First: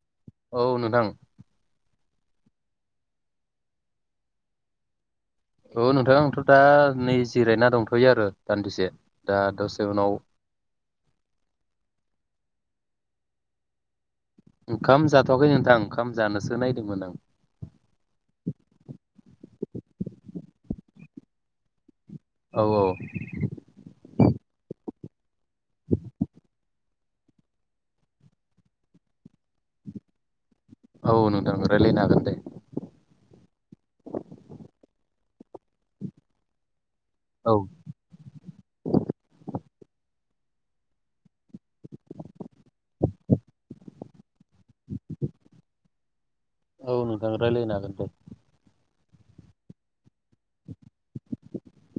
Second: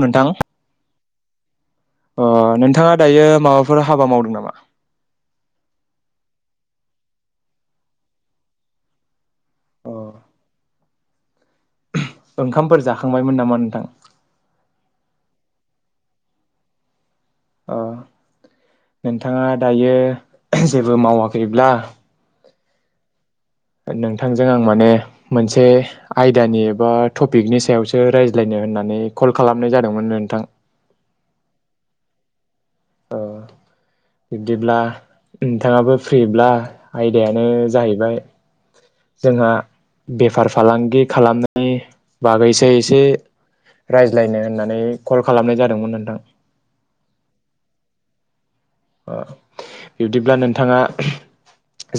नोंथां औ नोंथां ओ नोंथाङा दायो माबाफोर हाबा मावदों नामा? औ नोंथां आंथ' दा नै जिरायना दंथ'यो आरो दान्दिसे दा अ दसे उनाव ओंखामफोर जाखांबायमोन नामा नोंथां? ओंखाम जाथ'वाखै नोंथां ओंखाम जानोसो नायदोंमोन आं अ नोंथाङा दायो जेबो मावाखैब्ला औ औ नोंथांजों आं माने मोनसे आयदानि एबा टपिकनि सायावसो रायज्लायनो होननानै कल खालामनाय जादोंमोन नोंथां औ नोंथां रायलायनो हागोन दे औ बिब्दिब्ला नोंथाङाबो फ्रिब्ला आयदायानो औ जाहैबाय जोंहा बेफार फालांगि खालामनायनि बागैसो एसे रायज्लायनो होननानै कल खालामनाय जादोंमोन नोंथां औ नोंथां रायलायनो हागोन दे अ बिब्दिब्ला नोंथाङा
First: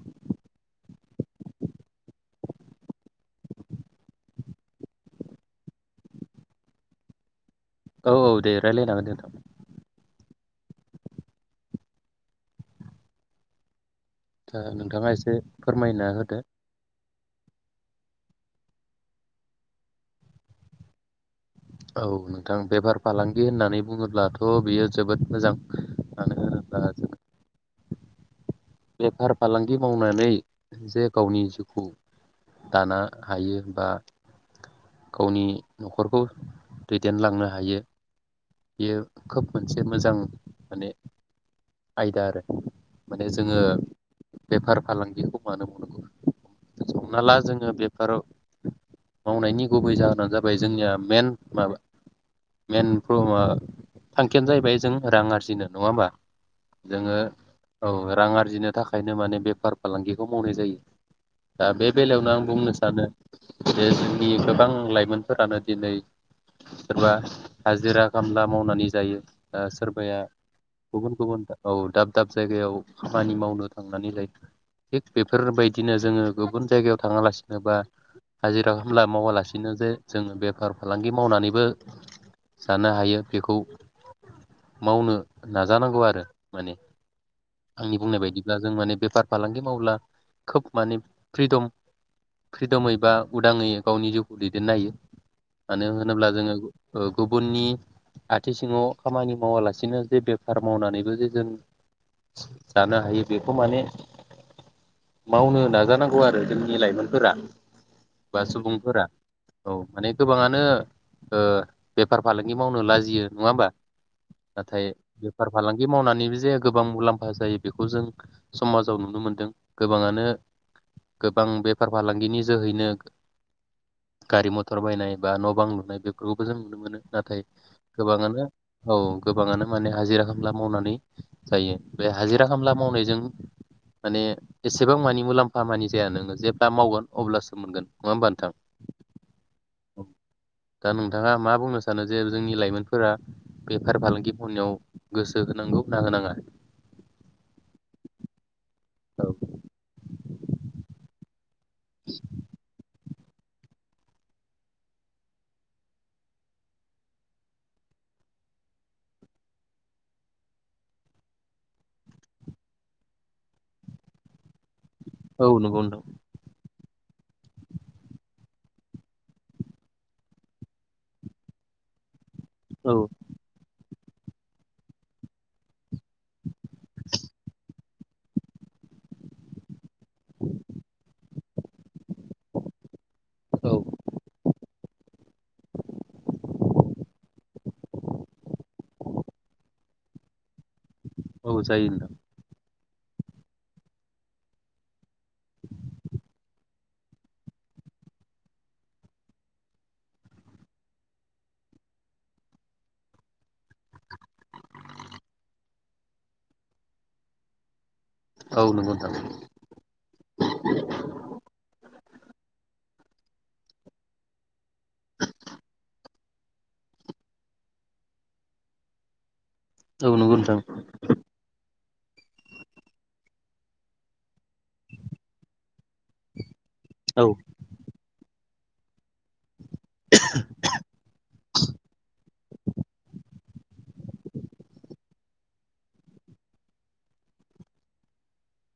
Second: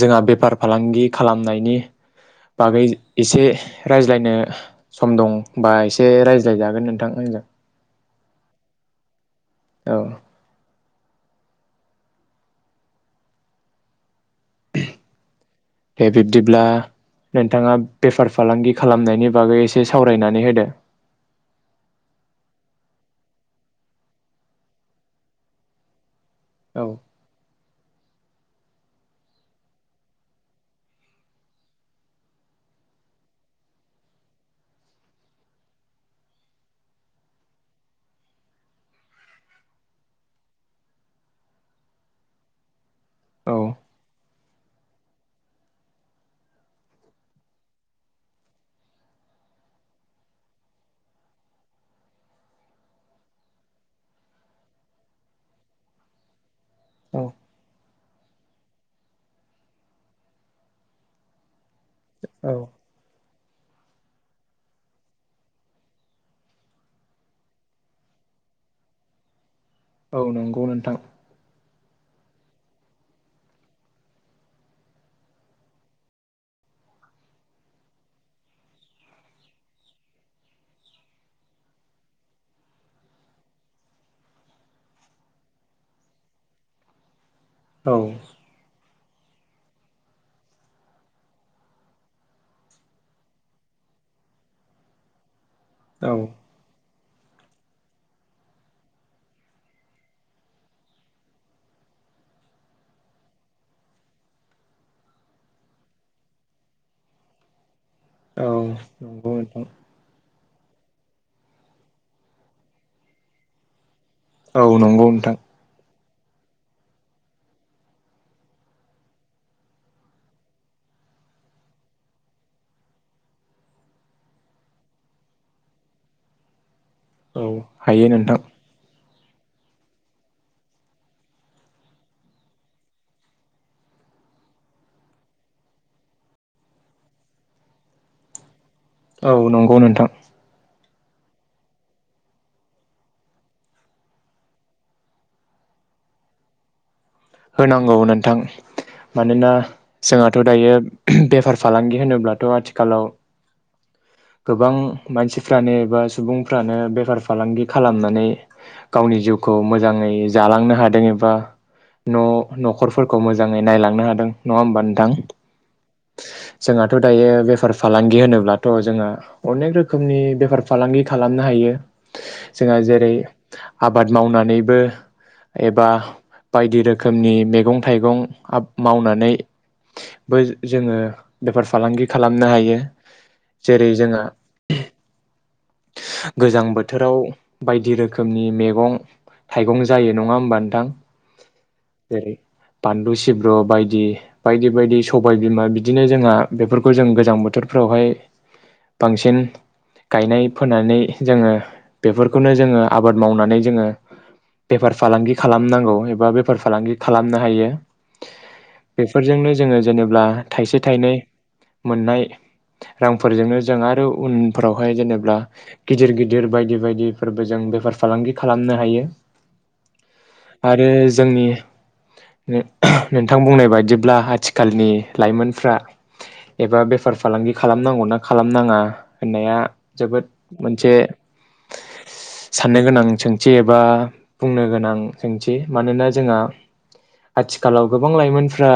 जोंहा बेफार फालांगि खालामनायनि बागै एसे रायज्लायनो सम दंबा एसे रायज्लायजागोन नोंथां आंजों औ औ दे रायज्लायनांगोन नोंथां औ दा नोंथाङा एसे दे फोरमायना होदो बिब्दिब्ला नोंथाङा बेफार फालांगि खालामनायनि बागै एसे सावरायनानै होदो औ नोंथां बेफार फालांगि होननानै बुङोब्लाथ' बियो जोबोद मोजां मानो औ होनोब्ला जों बेफार फालांगि मावनानै जे गावनि जिउखौ दानो हायो बा गावनि न'खरखौ दैदेनलांनो हायो बियो खोब मोनसे मोजां माने आयदा आरो माने औ जोङो बेफार फालांगिखौ मानो मावनांगौ हमना ला जोङो बेफार मावनायनि गुबै जाहोनानो जाबाय जोंनिया मेन माबा मेन थांखियानो जाहैबाय जों रां आरजिनो नङा होमबा जोङो औ औ रां आरजिनो थाखायनो माने बेफार फालांगिखौ मावनाय जायो दा बे बेलायावनो आं औ बुंनो सानो जे जोंनि गोबां लाइमोनफोरानो दिनै सोरबा हाजिरा खामला मावनानै जायो ओ सोरबाया औ नंगौ नोंथां गुबुन गुबुन औ दाब दाब जायगायाव खामानि मावनो थांनानै जायो थिग बेफोरबायदिनो जोङो गुबुन जायगायाव थाङालासिनो बा हाजिरा खामला मावालासिनो जे जोङो बेफार फालांगि मावनानैबो जानो हायो बेखौ मावनो नाजानांगौ आरो माने आंनि औ बुंनाय बायदिब्ला जों माने बे बेफार फालांगि मावब्ला खोब माने फ्रिदम फ्रिदमै बा उदाङै गावनि जिउखौ दैदेननाय हायो मानो औ होनोब्ला जोङो ओ गुबुननि आथि सिङाव खामानि मावालासिनो जे बेफार मावनानैबो जे जों जानो हायो बेखौ माने मावनो नाजानांगौ आरो जोंनि लाइमोनफोरा बा औ सुबुंफोरा नंगौ नोंथां औ माने गोबाङानो ओ बेफार फालांगि मावनो लाजियो नङा होमबा औ नाथाय नंगौ नोंथां बेफार फालांगि मावनानै बे जाया गोबां मुलाम्फा जायो बेखौ जों समाजाव नुनो मोनदों गोबाङानो गोबां बेफार फालांगिनि जोहैनो गारि मथर बायनाय बा न' बां लुनाय बेफोरखौबो जों नुनो मोनो नाथाय औ हायो नोंथां गोबाङानो औ गोबाङानो माने हाजिरा खामला मावनानै जायो बे हाजिरा खामला मावनायजों माने एसेबां मानि मुलाम्फा मानि जाया नोङो जेब्ला मावगोन अब्लासो मोनगोन नङा होमबा नोंथां औ नंगौ नोंथां दा नोंथाङा मा बुंनो सानो जे जोंनि लाइमोनफोरा बेफार फालांगिफोरनियाव गोसो होनांगौ ना होनाङा? होनांगौ नोंथां मानोना जोंहाथ' दायो बेफार फालांगि होनोब्लाथ' आथिखालाव गोबां मानसिफ्रानो एबा सुबुंफ्रानो बेफार फालांगि खालामनानै गावनि जिउखौ मोजाङै जालांनो हादों एबा न' न'खरफोरखौ मोजाङै नायलांनो हादों नङा होमबा नो औ नंगौ नोंथां जोंहाथ' दायो बेफार फालांगि होनोब्लाथ' जोंहा अनेक रोखोमनि बेफार फालांगि खालामनो हायो जोंहा औ जेरै आबाद मावनानैबो एबा बायदि रोखोमनि मैगं। थाइगं मावनानै। बै जोङो। बेफार फालांगि खालामनो हायो। जेरै जोंहा गोजां बोथोराव बायदि रोखोमनि मैगं थाइगं जायो नङा होमबा नोंथां औ जायोला जेरै बानलु सिब्रु बायदि बायदि बायदि सबाय बिमा बिदिनो जोंहा बेफोरखौ जों गोजां बोथोरफ्रावहाय बांसिन गायनाय फोनानै जोङो बेफोरखौनो जोङो आबाद मावनानै जोङो बेफार फालांगि खालामनांगौ एबा बेफार फालांगि खालामनो हायो। नोंथां औ नंगौ नोंथां बेफोरजोंनो जोङो जेनेबा थाइसे थाइनै। मोननाय रांफोरजोंनो जों आरो उनफोरावहाय जेनेबा गिदिर गिदिर बायदि बायदिफोरबो जों बेफार फालांगि खालामनो हायो। औ नंगौ नोंथां आरो जोंनि। नोंथां बुंनाय बायदिब्ला आथिखालनि लाइमोनफ्रा एबा बेफार औ फालांगि खालामनांगौ ना खालाम नाङा होननाया जोबोद [inaudible] मोनसे साननो गोनां सोंथि एबा बुंनो गोनां सोंथि मानोना जोंहा आथिखालाव गोबां लाइमोनफ्रा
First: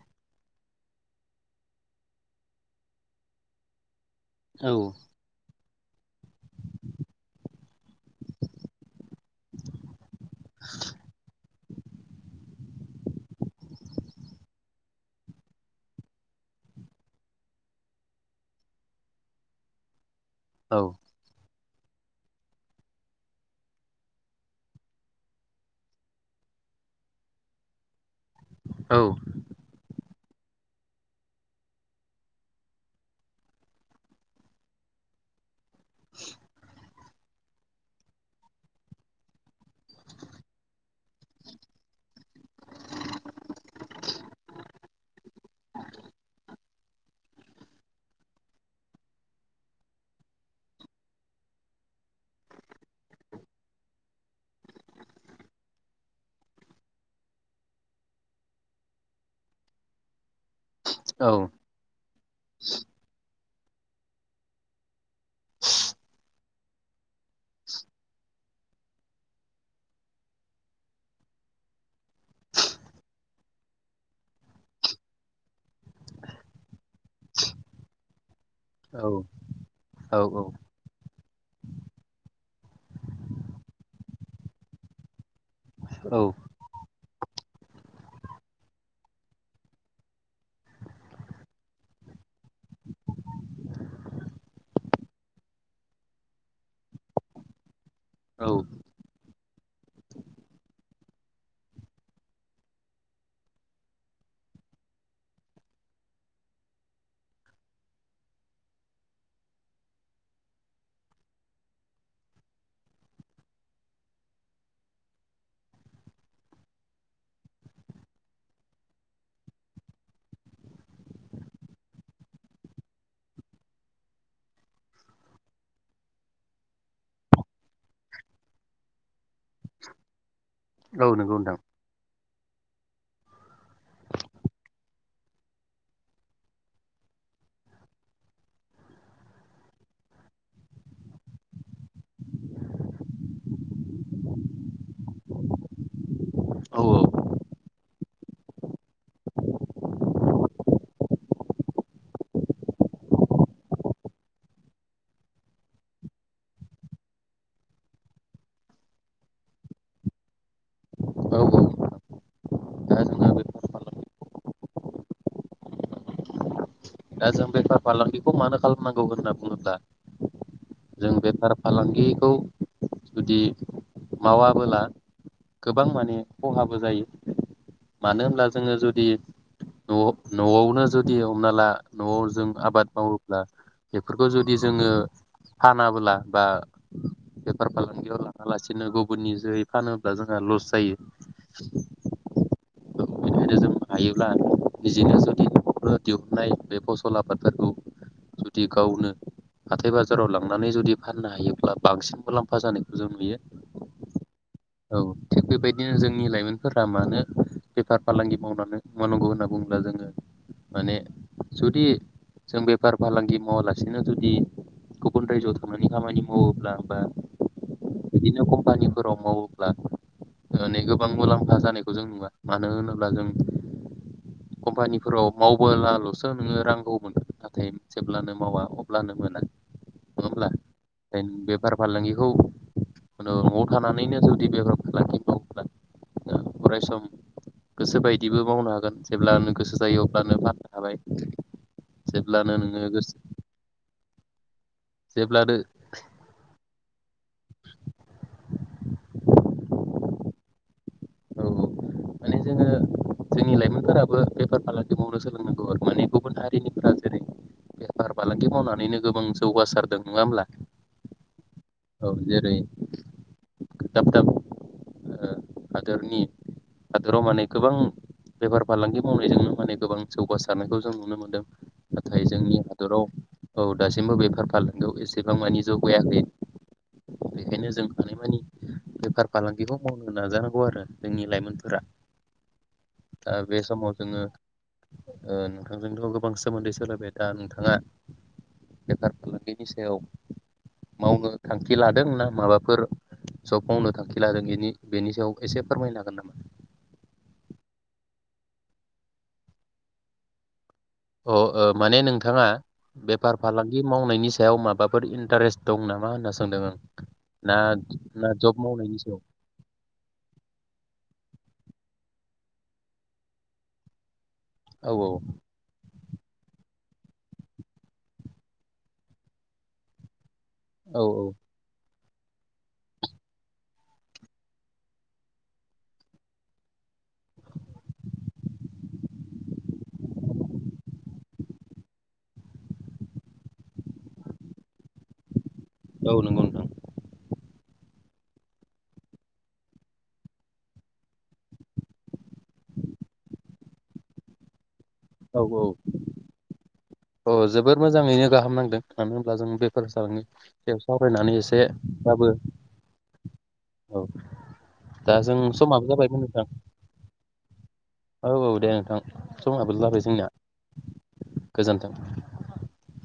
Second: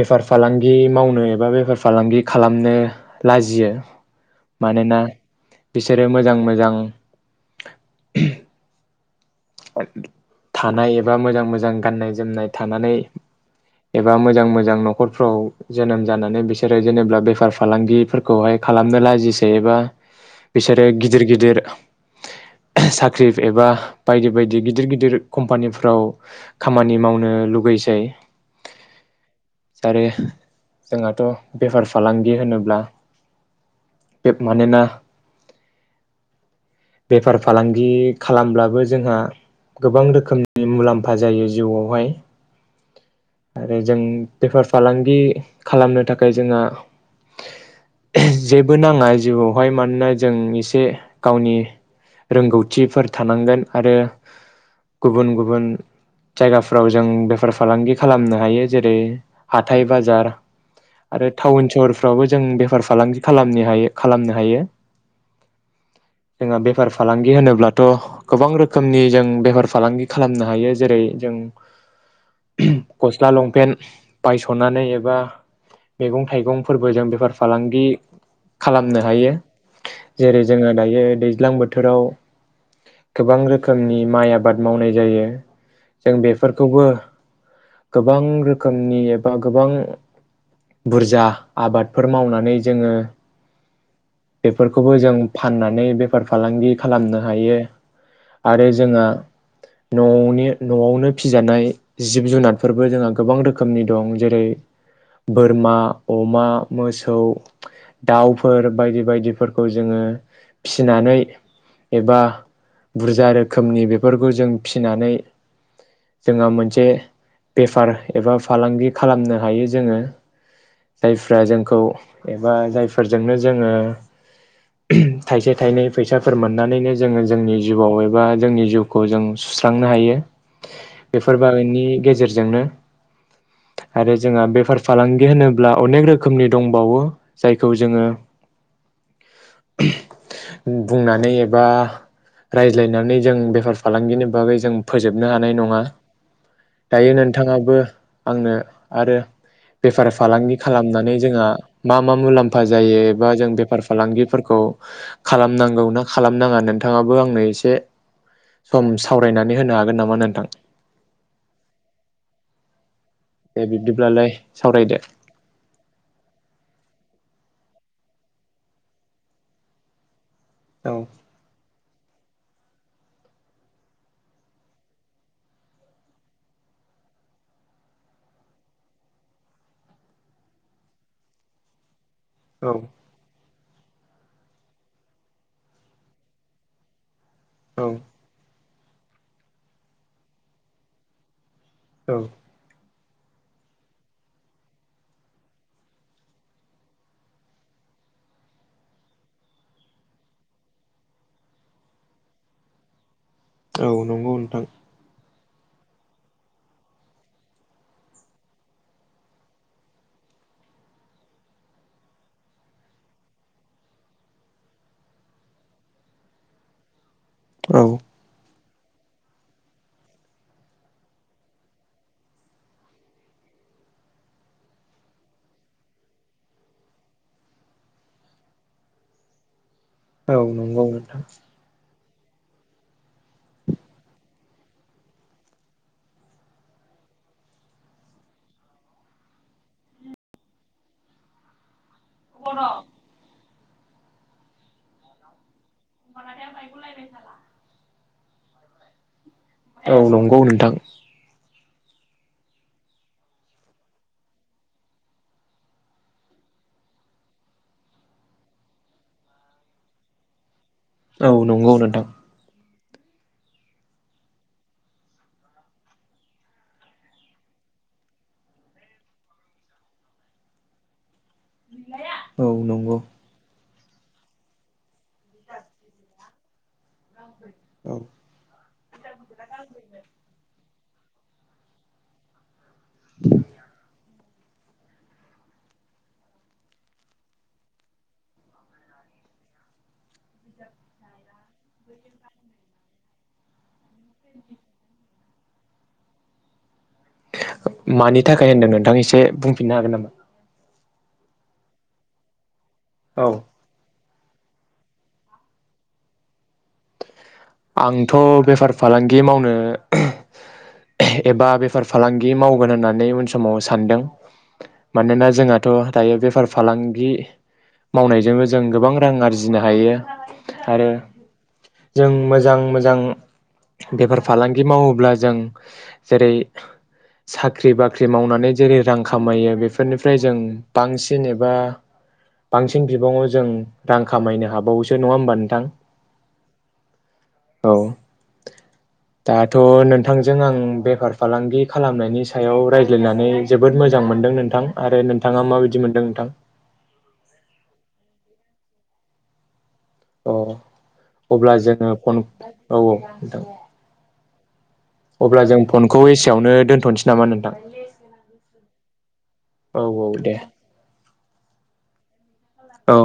बेफार फालांगि मावनो एबा बेफार फालांगि खालामनो लाजियो। औ मानोना। बिसोरो मोजां मोजां [inaudible] थानाय एबा मोजां मोजां गाननाय जोमनाय थानानै एबा मोजां मोजां नखरफ्राव जोनोम जानानै बिसोरो जेनेबा बेफार फालांगिफोरखौहाय खालामनो लाजिसै एबा औ बिसोरो गिदिर गिदिर। साख्रि एबा बायदि बायदि गिदिर गिदिर कम्पानिफ्राव खामानि मावनो लुगैसै। औ बे जोंहाथ' बेफार फालांगि होनोब्ला मानोना। [inaudible] बेफार फालांगि खालामब्लाबो। जोंहा गोबां रोखोमनि मुलाम्फा जायो जिउआवहाय। आरो जों बेफार फालांगि खालामनो थाखाय जोंहा। जेबो नाङा जिउआवहाय मानोना जों इसे गावनि रोंगौथिफोर थानांगोन आरो गुबुन गुबुन जायगाफ्राव जों बेफार फालांगि। खालामनो हायो जेरै हाथाय बाजार। आरो औ टाउन सहरफ्रावबो जों बेफार फालांगि खालामना हायो खालामनो हायो। [inaudible] जोंहा बेफार फालांगि होनोब्लाथ' गोबां रोखोमनि जों बेफार फालांगि खालामनो हायो जेरै जों। गस्ला लंपेन्ट बायस'नानै एबा मैगं थाइगंफोरबोजों बेफार फालांगि खालामनो हायो औ जेरै जोङो दायो दैज्लां बोथोराव गोबां रोखोमनि माइ आबाद मावनाय जायो। जों औ बेफोरखौबो। गोबां रोखोमनि एबा गोबां बुरजा आबादफोर मावनानै जोङो बेफोरखौबो जों फाननानै बेफार फालांगि खालामनो हायो। औ आरो जोंहा न'नि न'आवनो फिजानाय। जिब जुनादफोरबो जोंहा गोबां रोखोमनि दं जेरै बोरमा अमा मोसौ दाउफोर बायदि बायदिफोरखौ जोङो फिनानै एबा बुरजा रोखोमनि बेफोरखौ जों फिसिनानै जोंहा मोन से बेफार एबा फालांगि खालामनो हायो जोङो जायफ्रा जोंखौ एबा जायफोरजोंनो जोङो थाइसे थाइनै फैसाफोर मोननानैनो जोङो जोंनि जिउआव एबा जोंनि जिउखौ जों सुस्रांनो हायो। औ नंगौ। नोंथां नि गेजेर जोंनो आरो जोंहा बेफार फालांगि होनोब्ला अनेक रोखोमनि दंबावो जायखौ जोङो बुंनानै एबा रायज्लायनानै जों बेफार फालांगिनि बागै जों फोजोबनो हानाय नङा। औ दायो नोंथाङाबो आंनो आरो बेफार फालांगि खालामनानै जोंहा मा मा मुलाम्फा जायो एबा जों बेफार फालांगिफोरखौ खालामनांगौ ना खालामनाङा नोंथाङाबो आंनो एसे सम सावरायनानै होनो हागोन नामा नोंथां? औ औ दा जोंहा दे बेफार फालांगि बिब्दिब्लालाय सावरायदो। दा जों बेफार फालांगिखौ मानो खालामनांगौ होनना बुङोब्ला औ जों बेफार फालांगि खौ जुदि मावाबोला गोबां माने खहाबो जायो मानो होनब्ला जोङो जुदि न' न'आवनो जुदि हमना ला न'आव जों औ आबाद मावोब्ला बेफोरखौ जुदि जोङो फानाबोला बा बेेफार औ फालांगियाव लांंङालासिनो बिदिनो गुबुननि जोहै फानोब्ला जोंहा लस जायो। औ। बेनिखायनो जों हायोब्ला निजेनो जुदि न'खराव दिहुननाय बे फसल आबादफोरखौ जुदि गावनो हाथाय बाजाराव लांनानै जुदि फाननो हायोब्ला बांसिन मुलाम्फा जानायखौ जों नुयो। औ नंगौ नोंथां। औ थिग बेबायदिनो जोंनि लाइमोनफोरा मानो बेफार फालांगि मावनानै मावनांगौ होनना बुङोब्ला जोङो माने जुदि जों बेफार फालांगि मावालासिनो जुदि गुबुन रायजोआव थांनानै खामानि मावोब्ला बा औ बिदिनो खम फानिफोराव मावोब्ला ओ ने गोबां मुलाम्फा जानायखौ जों नुवा मानो होनोब्ला जों कम्पानिफोराव मावबोलाल'सो नोङो रांखौ मोनोन नाथाय जेब्लानो मावा अब्लानो मोना। औ नंगौ नोंथां। खौ न'आव थानानैनो जुदि बेब्राब नों लाखिबोब्ला अरायस गोसो बायदिबो मावनो हागोन जेब्लानो गोसो जायो अब्लानो फाननो हाबाय। जेब्लानो नोङो गोसो जेब्लानो [unintelligible] औ नंगौ नोंथां औ औ मान जोङो जोंनि लाइमोनफोराबो बेफार फालांगि मावनो सोलोंनांगौ माने गुबुन हारिनिफ्रा जेरै बेफार फालांगि मावनानैनो गोबां जौगासारदों नङा होमब्ला? औ नंगौ नोंथां औ जेरै दाब दाब ओ हादोरनि हादोराव माने गोबां बेफार फालांगि मावनायजोंनो माने गोबां जौगासारनायखौ जों नुनो मोन दों नाथाय औ जोंनि नंगौ हादराव औ दासिमबो बेफार फालांगियाव एसे सेबां मानि जौगायाखै बेखायनो जों औ हानायमानि बेफार फालांगिखौ मावनो नाजानांगौ आरो। जोंनि लाइमोनफोरा ओ बे समाव जोङो ओ नोंथांजोंथ' गोबां सोमोन्दै सोलायबाय दा नोंथाङा बेफार फालांगिनि सायाव मावनो थांखि लादों ना माबाफोर जब मावनो थांखि लादों इनि बेनि सायाव एसे फोरमायनो हागोन नामा? मानि थाखाय होनदों नोंथां एसे बुंफिननो हागोन नामा? अ ओ माने नोंथाङा औ बेफार फालांगि मावनायनि सायाव माबाफोर इन्टारेस्ट दं नामा होनना सोंदों आं ना आंथ' ना जब बेफार मावनायनि फालांगि सायाव मावनो एबा बेफार फालांगि माव गोन होननानै उन समाव सानदों। औ मानोना जोंहाथ' दायो बेफार फालांगि मावनायजोंबो जों गोबां रां आरजिनो हायो औ औ। जों मो जां मोजां बेफार फालांगि मावोब्ला जों जेरै साख्रि बाख्रि मावनानै जेरै रां खामायो बेफोरनिफ्राय जों बांसिन एबा बांसिन बिबाङाव जों रां खामायनो हाबावोसो नङा होमबा नोंथां? औ नंगौ नोंथां। औ दाथ' नोंथांजों आं बेफार फालांगि खालामनायनि सायाव रायज्लायनानै जोबोद मोजां मोनदों नोंथां आरो औ नोंथाङा औ माबायदि मोनदों नोंथां? अ जोबोद मोजाङैनो गाहाम नांदों मानो होनब्ला जों बे अ अब्ला जोङो फन, बाबो औ औ नोंथां, औ दा अब्ला जों समाबो फनखौ जाबायमोन नोंथां एसेयावनो दोन्थ'नोसै नामा नोंथां? औ औ दे नोंथां समाबो औ जाबाय औ जोंनिया दे गोजोन्थों। [unintelligible] औ।